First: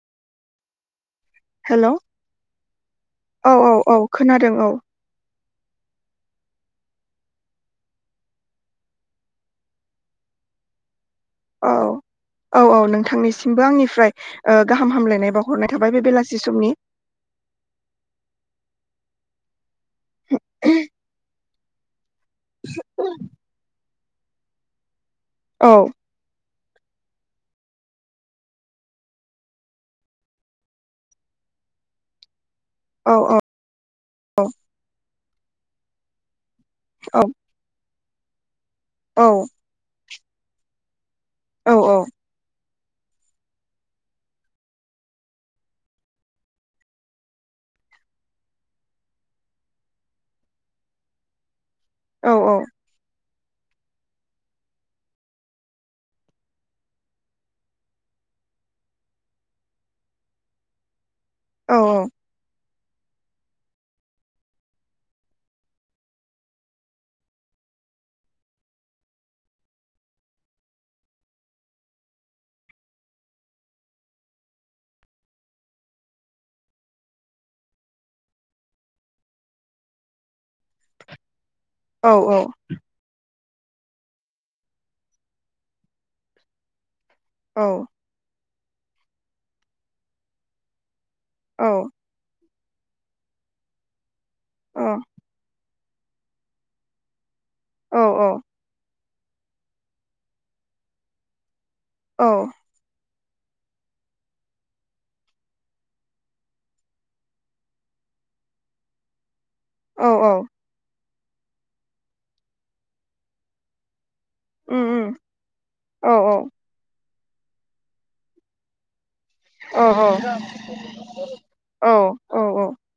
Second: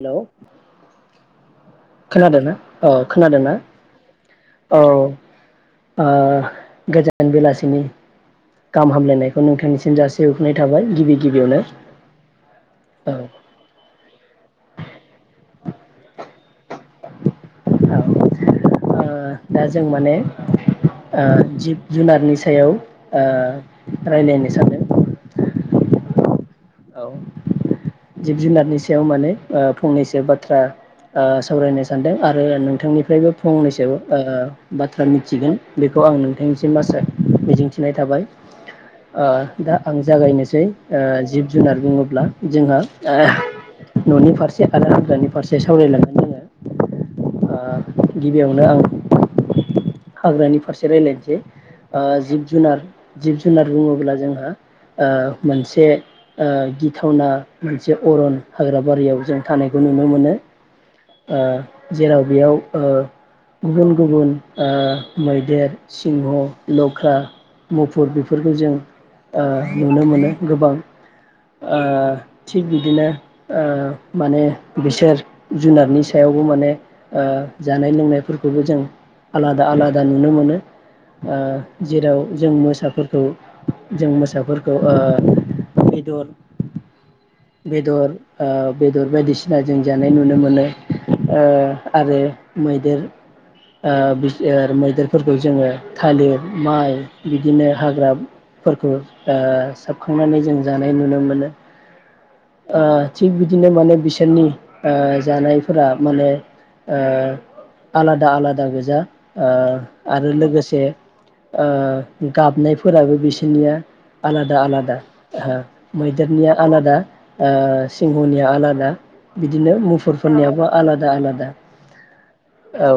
Hello hello औ खोनादों ना औ खोनादों औ ना? औ खोनादों औ। ओ गोजान बेलासिनि गाहाम हामलायनायखौ नोंथांनिसिम जासिहरग्रोनाय थाबाय गिबि गिबियावनो औ औ औ नोंथांनिसिमबो आंनिफ्राय ओ गाहाम हामलायनाय बाव हरनाय थाबाय बे बेलासि समनि। [inaudible] ओ दा जों ओ माने जिब जुनारनि सायाव ओ रायलायनो सानो औ जिब जुनारनि सायाव माने आ फंनैसो बाथ्रा आ सावरायनो सानदों आरो औ नोंथांनिफ्रायबो औ फंनैसो ओ औ बाथ्रा मिथि थिगोन बेखौ आं नोंथांनि सिम आसा औ मिजिंथिनाय थाबाय। ओ औ दा आं जागायनोसै ओ जिब औ जुनार बुङोब्ला जोंहा आ न'नि फारसे आरो हाग्रानि फारसे सावरायलांगोन जोङो। ओ गिबियावनो आं हाग्रानि फारसे रायलायनोसै। ओ औ जिब जुनार जिब जुनार बुङोब्ला जोंहा ओ मोनसे ओ गिथावना मोनसे अरन हाग्राबारियाव जों थानायखौ नुनो मोनो। ओ जेराव बेयाव ओ गुबुन गुबुन ओ मैदेर सिंह लख्रा मुफुर बेफोरखौ जों ओ नुनो मोनो गोबां। ओ थिग बिदिनो ओ माने बिसोर जुनारनि सायावबो माने ओ जानाय लोंनायफोरखौबो जों आलादा आलादा नुनो मोनो। ओ औ जेराव जों मोसाफोरखौ जों मोसाफोरबादि ओ दर बेदर ओ बेदर बायदिसिना जों जानाय नुनो मोनो। ओ आरो मैदेर ओ मैदेरफोरखौ जोङो थालिर माइ बिदिनो हाग्राफोरखौ सोबखांनानै जों जानाय नुनो मोनो औ ओ थिग बिदिनो माने बिसोरनि ओ जानायफोरा माने ओ आलादा आलादा गोजा, ओ औ आरो औ लोगोसे ओ गाबनायफोराबो बिसोरनिया आलादा उम आलादा उम औ औ मैदेरनिया आलादा सिंहनिया आलादा बिदिनो औ मुफुरफोरनियाबो आलादा आलादा औ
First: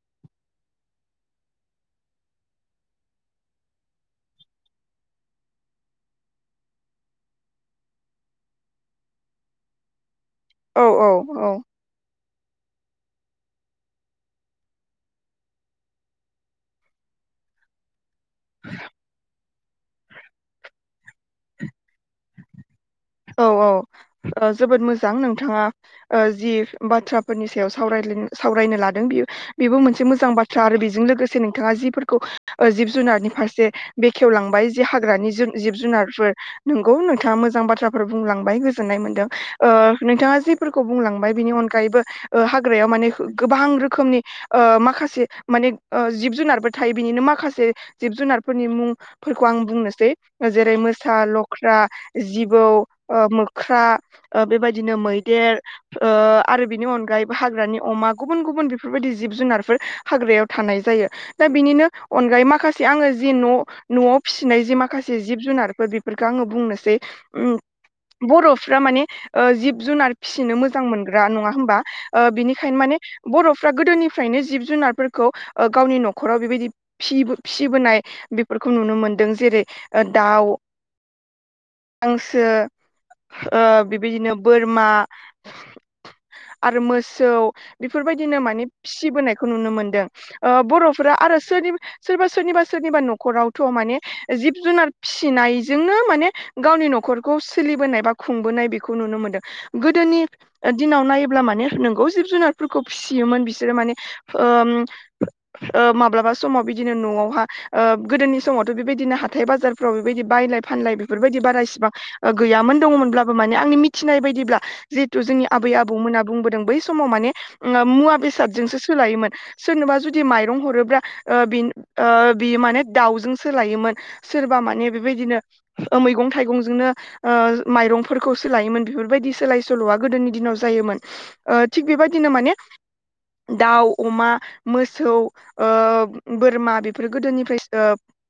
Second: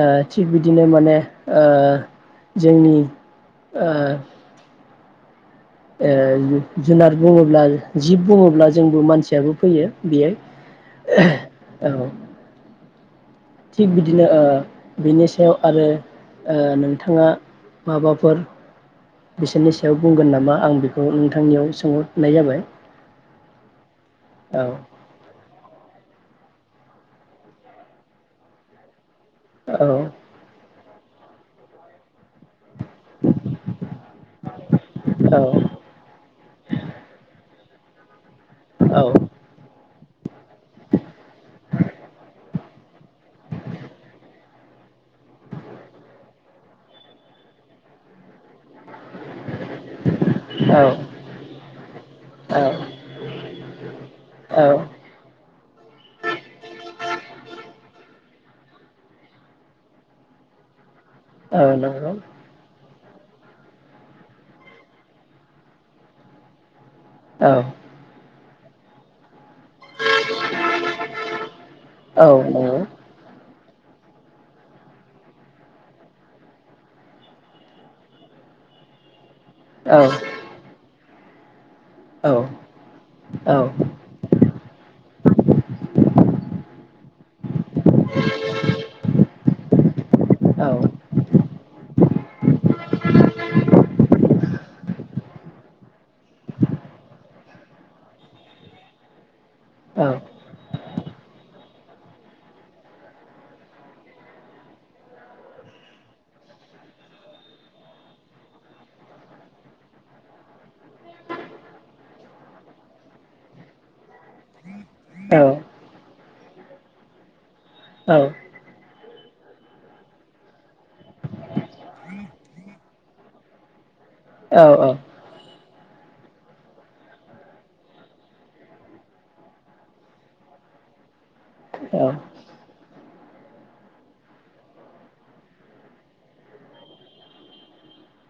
ओ थिग बिदिनो माने ओ जोंनि ओ जुनार बुङोब्ला जिब बुङोब्ला जोंबो मानसियाबो फैयो बियो औ थिग बिदिनो ओ बिनि सायाव आरो ओ नोंथाङा माबाफोर फोर बिसोरनि सायाव बुंगोन नामा आं बेखौ खौ नोंथांनियाव सोंहरनाय जाबाय औ औ जोबोद मोजां नोंथाङा ओ जि बाथ्राफोरनि सायाव साव सावरायनो लादों बियो बेबो औ मोनसे मोजां बाथ्रा आरो बे जों लोगोसे नोंथाङा जिफोरखौ जिब जुनारनि फारसे बेखेवलांबाय जे हाग्रानि औ जु जिब जुनारफोर नोंगौ नोंथाङा मोजां बाथ्रा बुंलांबाय गोजोननाय औ मोन्दों ओ नोंथाङा जेफोरखौ बुंलांबाय बिनि अनगायैबो ओ हाग्रायाव माने गोबां रोखोमनि ओ माखासे माने ओ जिब जुनारबो थायो बिनिनो माखासे जिब जुनारफोरनि मुं फोरखौ आं बुंनोसै जेरै औ मोसा लख्रा औ जिबौ ओ मोख्रा ओ औ बेबायदिनो मैदेर ओ आरो बि नि अनगायैबो हाग्रानि अमा गुबुन गुबुन बेफोरबायदि जिब जुनारफोर हाग्रायाव थानाय जायो दा बिनिनो नंगौ अनगायै माखासे से आङो जि न' न'आव फिसिनाय जि माखासे जिब जुनारफोर बेफोरखो आङो बुंनोसै औ औ उम नंगौ औ बर'फ्रा माने ओ जिब जुनार फिसिनो मोजां मोनग्रा नङा होमबा ओ औ बिनिखायनो माने बर' फ्रा गोदोनिफ्रायनो जिब जुनारफोरखौ ओ गावनि न'खराव बेबायदि फि फिसिबोनाय बेफोरखौ नुनो मोनदों जेरै औ ओ दाउ हांसो ओ औ बेबायदिनो बोरमा आरो मोसौ बेफोरबायदिनो माने फिसिबोनायखौ नुनो मोनदों ओ बर'फोरा आरो सोरनिबा सोरबा सोरनिबा सोरनिबा न'खरावथ' माने जिब जुनार फिसिनायजोंनो माने गावनि न'खरखौ सोलिबोनाय बा खुंबोनाय बेखौ नुनो मोन्दों गोदोनि दिनाव नायोब्ला माने नोंगौ जिब जुनारफोरखौ फिसियोमोन बिसोरो माने ओ ओ माब्लाबा समाव बिदिनो न'आवहा ओ गोदोनि समावथ' बेबायदिनो हाथाय बाजारफ्राव बेबायदि बायलाय फानलाय बेफोरबायदि बारा इसेबां गैयामोन दङमोनब्लाबो माने आंनि मिथिनाय बायदिब्ला जिहेतु जोंनि आबै औ आबौमोनाबो बुंबोदों बै समाव माने मुवा बेसादजोंसो सोलायोमोन सोरनोबा जुदि माइरं हरोब्ला बे बियो माने दाउजों सोलायोमोन सोरबा माने बेबायदिनो मैगं थाइगंजोंनो माइरंफोरखौ सोलायोमोन बेफोरबायदि सोलाय सोल'आ गोदोनि दिनाव जायोमोन ओ थिग बेबायदिनो माने दाउ, अमा, मोसौ, ओ बोरमा बेफोरो गोदोनिफ्राय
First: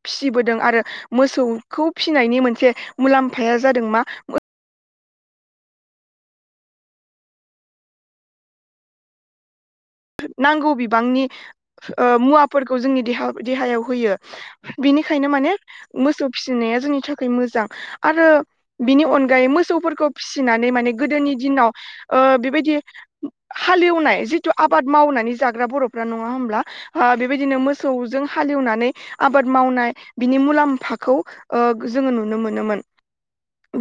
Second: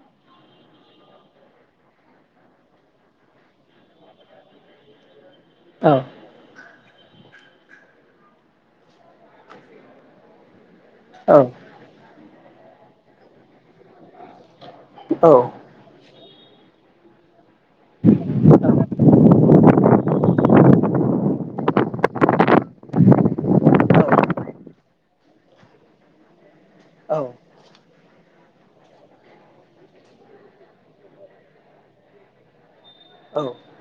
फिसिबोदों आरो मोसौखौ फिसिनायनि मोनसे मुलाम्फाया जादों मा औ। नांगौ बिबांनि मुवाफोरखौ जोंनि देहा देहायाव होयो। औ बिनिखायनो माने मोसौ फिसिनाया जोंनि थाखाय मोजां आरो बिनि अनगायै मोसौफोरखौ फिसिनानै माने गोदोनि दिनाव बेबायदि हालेवनाय जिहेथु आबाद मावनानै जाग्रा बर'फ्रा नङा होमब्ला बेबायदिनो मोसौजों हालेवनानै आबाद मावनाय बिनि मुलाम्फाखौ ओ जोङो नुनो मोनोमोन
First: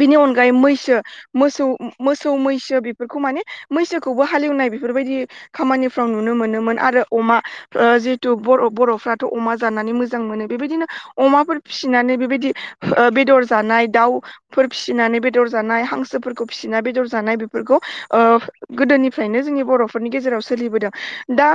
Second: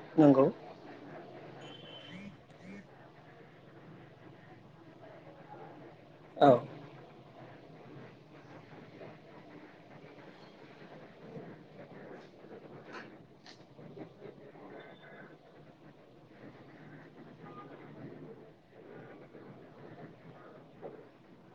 बिनि नंगौ अनगायै मैसो मोसौ मोसौ मैसो बेफोरखौ माने मैसोखौबो हालेवनाय बेफोरबायदि खामानिफ्राव नुनो औ मोनोमोन आरो अमा जिहेथु बर' बर'फ्राथ' अमा जानानै मोजां मोनो बेबायदिनो अमाफोर फिसिनानै बेबायदि बेदर जानाय दाउफोर फिसिनानै बेदर जानाय हांसोफोरखौ फिसिना बेदर जानाय बेफोरखौ ओ गोदोनिफ्रायनो जोंनि बर'फोरनि गेजेराव स सोलिबोदों दा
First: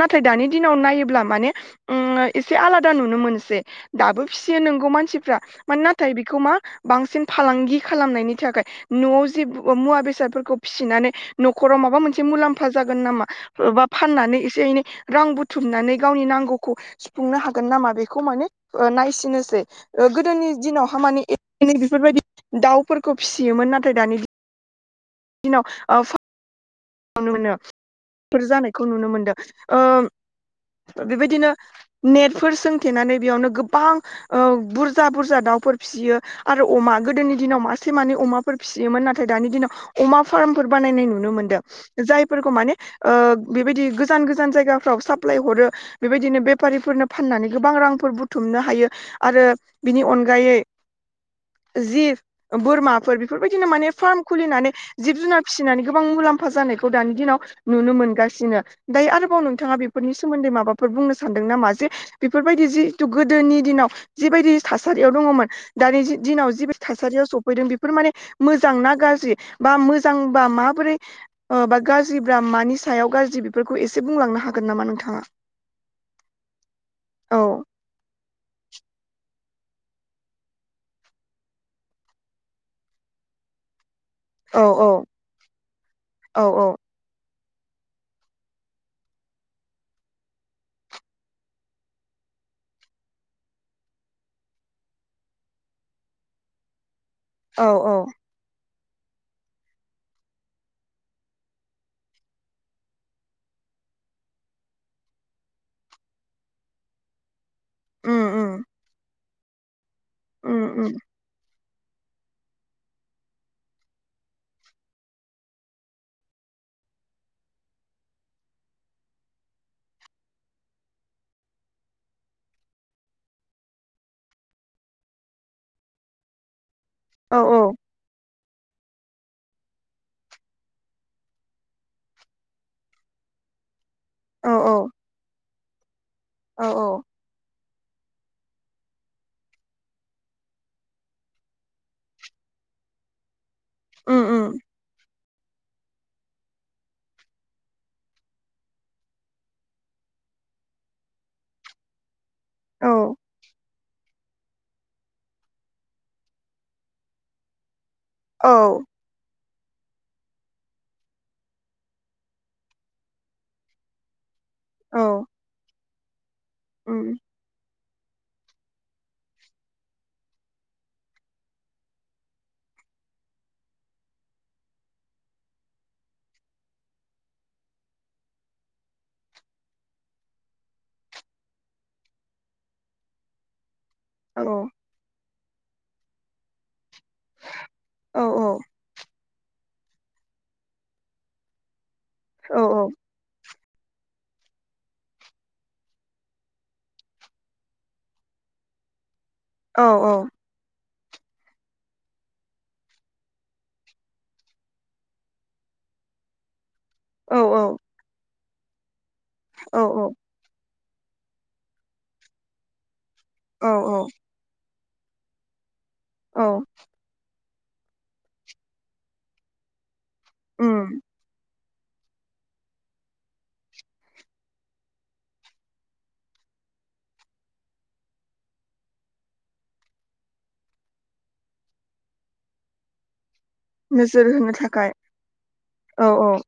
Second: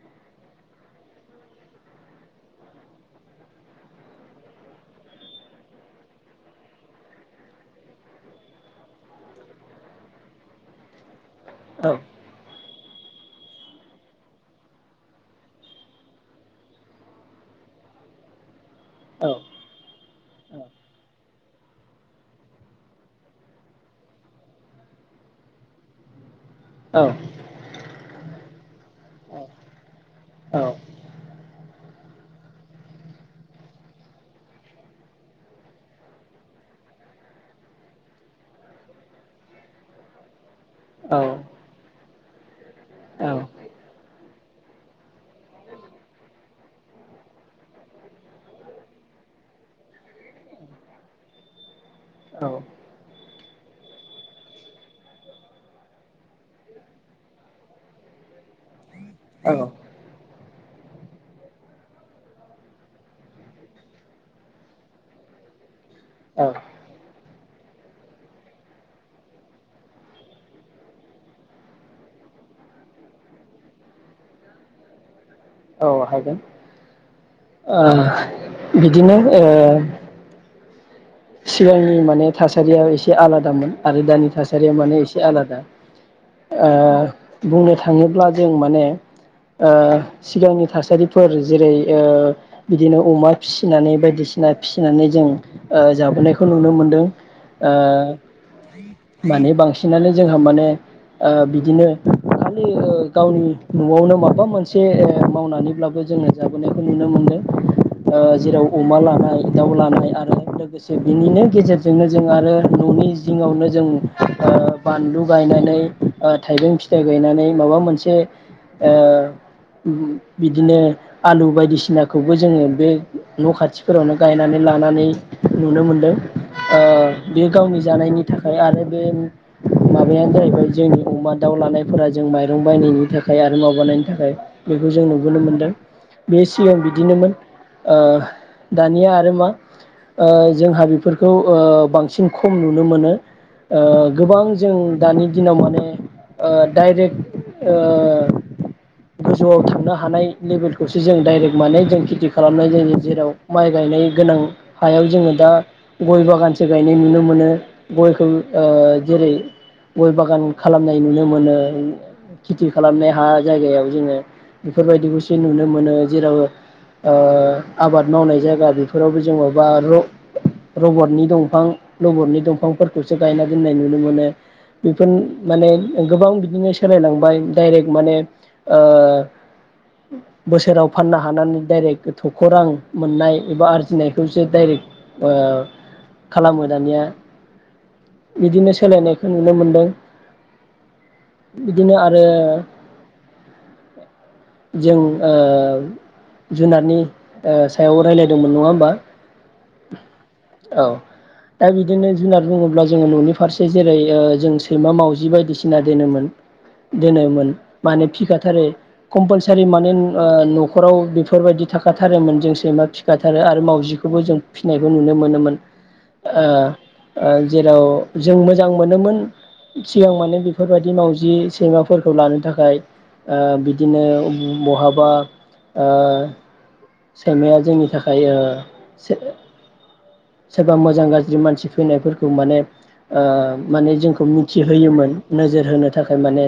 नाथाय दानि दिनाव नायोब्ला माने उम्म एसे आलादा नुनो मोनसै दाबो फिसियो नोंगौ मानसिफ्रा माने नाथाय बेखौ मा बांसिन फालांगि खालामनायनि थाखाय न'आव जे मुवा बेसादफोरखौ फिसिनानै न'खराव माबा औ मोनसे मुलाम्फा जागोन नामा? बा फाननानै एसे एनै रां बुथुमनानै गावनि नांगौखौ सुफुंनो हागोन नामा बेखौ माने नायसिनोसै गोदोनि दिनावहा माने ए एनै बेफोरबायदि दाउफोरखौ फिसियोमोन नाथाय दानि दिनाव औ नुनो मोनो फोर जानायखौ नुनो मोनदों। औ बेबायदिनो नेटफोर सोंथेनानै बेयावनो गोबां बुरजा बुरजा दाउफोर फिसियो आरो अमा गोदोनि दिनाव मासे मानै अमाफोर फिसियोमोन नाथाय दानि दिनाव अमा फार्म फोर बानायनाय औ नुनो मोन्दों। जायफोरखौ माने ओ बेबायदि गोजान गोजान जायगाफ्राव साप्लाय हरो बेबायदिनो बेफारिफोरनो फाननानै गोबां रांफोर बुथुमनो हायो आरो बिनि अनगायै जि औ बोरमाफोर बेफोरबायदिनो माने फार्म खुलिनानै जिब जुनार फिसिनानै गोबां मुलाम्फा खाफा जानायखौ दानि दिनाव नुनो मोनगासिनो। दायो आरोबाव औ नोंथाङा बेफोरनि सोमोन्दै माबाफोर बुंनो सानदों नामा जे बेफोरबायदि जिहेथु गोदोनि दिनाव जिबायदि थासारियाव दङमोन। दानि औ दिनाव जि था थासारियाव सफैदों बेफोर माने मोजां ना गाज्रि बा मोजांबा माबोरै गाज्रि ब्रा मानि सायाव गाज्रि बेफोरखौ एसे बुंलांनो हागोन नामा नोंथाङा? औ हागोन औ ओ बिदिनो ओ सिगांनि माने थासारिया एसे आलादामोन। आरो दानि औ थासारिया माने एसे आलादा औ ओ औ बुंनो थाङोब्ला जों माने ओ सिगांनि थासारिफोर जेरै ओ बिदिनो अमा फिसिनानै बायदिसिना फिसिनानै जों ओ जाबोनायखौ नुनो मोनदों। औ ओ औ माने बांसिनानो जोंहा माने ओ बिदिनो खालि ओ गावनि न'आवनो माबा मोनसे मावनानैब्लाबो जोङो जाबोनायखौ नुनो मोनो उम उम जेराव अमा लानाय दाउ लानाय। आरो उम उम लोगोसे बिदिनो गे जोंनो जों आरो न'नि जिङावनो जों ओ बानलु गायनानै ओ थाइबें फिथाइ गायनानै माबा मोनसे ओ उम बिदिनो आलु बायदिसिनाखौबो जोङो बे न' खाथिफोरावनो गायनानै लानानै नुनो मोनदों। ओ औ बियो गावनि जानायनि थाखाय आरो बे माबायानो जाहैबाय जोंनि अमा दाउ लानायफोरा जों माइरं बायनायनि थाखाय आरो माबानायनि थाखाय औ बेखौ जों नुबोनो मोनदों। बे औ सिगां औ बिदिनोमोन। ओ दानिया आरो मा ओ जोंहा बेफोरखौ ओ बांसिन खम नुनो मोनो। ओ उम गोबां उम जों दानि दिनाव माने ओ डाइरेक्ट ओ गोजौआव थांनो हानाय लेभेलखौसो जों डाइरेक्ट माने जों खेथि खालामनाय औ जायो जेराव माइ गायनाय गोनां हायाव जोङो दा गय बागानसो गायनाय नुनो मोनो। गयखौ औ ओ जेरै गय बागान खालामनाय नुनो मोनो खेथि खालामनाय हा जायगायाव जोङो। औ बेफोरबायदिखौसो नुनो मोनो। जेराव ओ उम आबाद मावनाय जायगा बेफोरावबो जोङो बा र रबटनि दंफां रबटनि दंफांफोरखौसो गायना दोननाय नुनो मोनो बेफोर माने गोबां बिदिनो सोलायलांबाय डाइरेक्ट माने ओ बोसोराव फाननो हानानै डाइरेक्ट थख' रां मोननाय एबा आरजिनाय [unintelligible] औ दाडाइरेक्ट ओ खालामो दानिया। औ बिदिनो सोलायनाय नुनो मोनदों [inaudible] बिदिनो आरो औ जों ओ जुनारनि ओ सायाव रायलायदोंमोन नङा होमबा? औ औ। औ दा बिदिनो जुनार बुङोब्ला जोङो न'नि फारसे जेरै- ओ जों सैमा मावजि बायदिसिना दोनोमोन। औ दोनोमोन माने फिखा थारै कम्पालसारि औ माने ओ न ' खराव बेफोरबायदि थाखाथारोमोन जों सैमा फि खाथारो आरो औ औ मावजिखौबो जों फिनायखौ नुनो मोनोमोन। ओ औ ओ। जेराव जों मोजां मोनोमोन। सिगां माने बेफोरबादि उम मावजि सैमाफोरखौ लानो थाखाय ओ बिदिनो उम बहाबा ओ सैमाया जोंनि थाखाय ओ स सोरबा मोजां गाज्रि मानसि फैनायफोरखौ माने ओ माने जोंखौ नोजोर होनो थाखाय मिथिहोयोमोन नोजोर होनो औ थाखाय औ माने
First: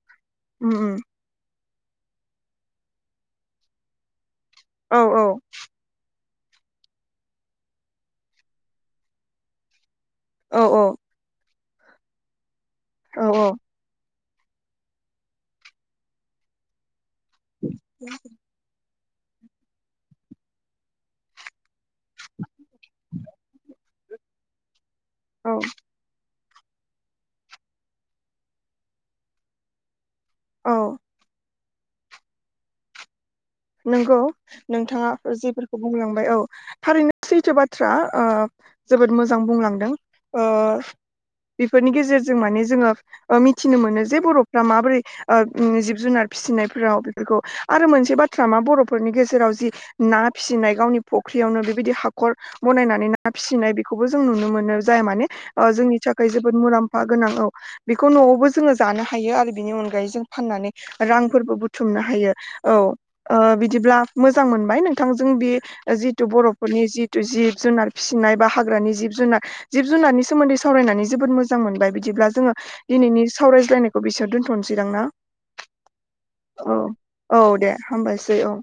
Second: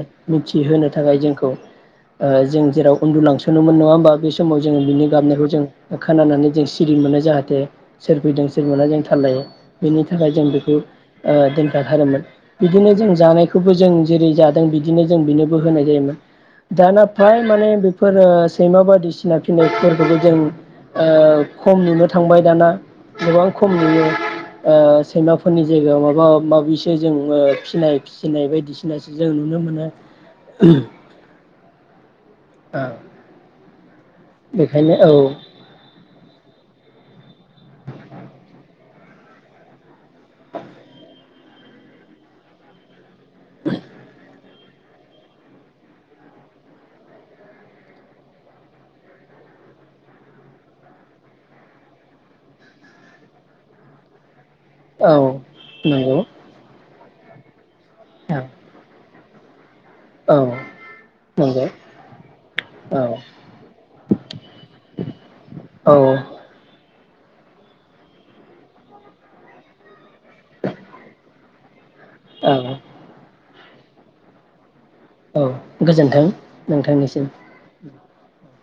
उम मिथिहोनो उम थाखाय जोंखौ ओ जों जेराव उन्दुलांसनोमोन नङा होमबा बे स समाव जोङो औ बिनि औ गाबनायखौ जों खोनानानै जों सिरि मोनो जाहाथे सोर फैदों मोनना जों थाललायो। बेनि थाखाय जों औ बेखौ ओ दोन जाथारोमोन। बिदिनो जों औ औ जानायखौबो जों जेरै जादों बिदिनो जों बेनोबो होनाय जायोमोन दाना फ्राय माने बेफोर ओ सैमा बायदि सि [unintelligible] जों ओ खम नुनो थांबाय दाना। गोबां खम नुयो। ओ औ सैमाफोरनि जायगायाव माबा माब बिसो जों फिनाय फिसिनाय बायदिसिनासो जों नुनो मोनो। औ ओ नंगौ नोंथाङा जेफोरखौ बुंलांबाय औ। थारैनो सैथो बाथ्रा ओ जोबोद मोजां बुंलांदों ओ बेफोरनि गेजेरजों माने जोङो ओ मिथिनो मोनो जे बर'फ्रा माबोरै ओ उम जिब जुनार फिसिनायफोराव बेफोरखौ आरो मोनसे बा थ्रामा बर'फोरनि गेजेराव जि ना फिसिनाय गावनि फख्रियावनो बेबायदि हाखर बनायनानै ना फिसिनाय बेखौबो जों नुनो मोनो। नो जाया औ माने जोंनि नंगौ थाखाय जोबोद मुलाम फा गोनां औ बेखौ औ न'आवबो जोङो जानो हायो आरो बिनि अन गायै जों औ फाननानै रांफोरबो नंगौ बुथुमनो हायो। औ ओ बिदिब्ला मोजां मोनबाय नोंथांजों बे औ जिथु बर'फोरनि जि जिब जुनार फिसिनाय बा हाग्रानि जिब जुनार जिब जुनारनि सोमोन्दै सावरायनानै जोबोद मोजां मोनबाय बिदिब्ला औ जोङो दिनैनि सावरायज्लनायखौ बिसोर दोनथ' औ गोजोन्थों नोंथांनिसिम। होमबास औ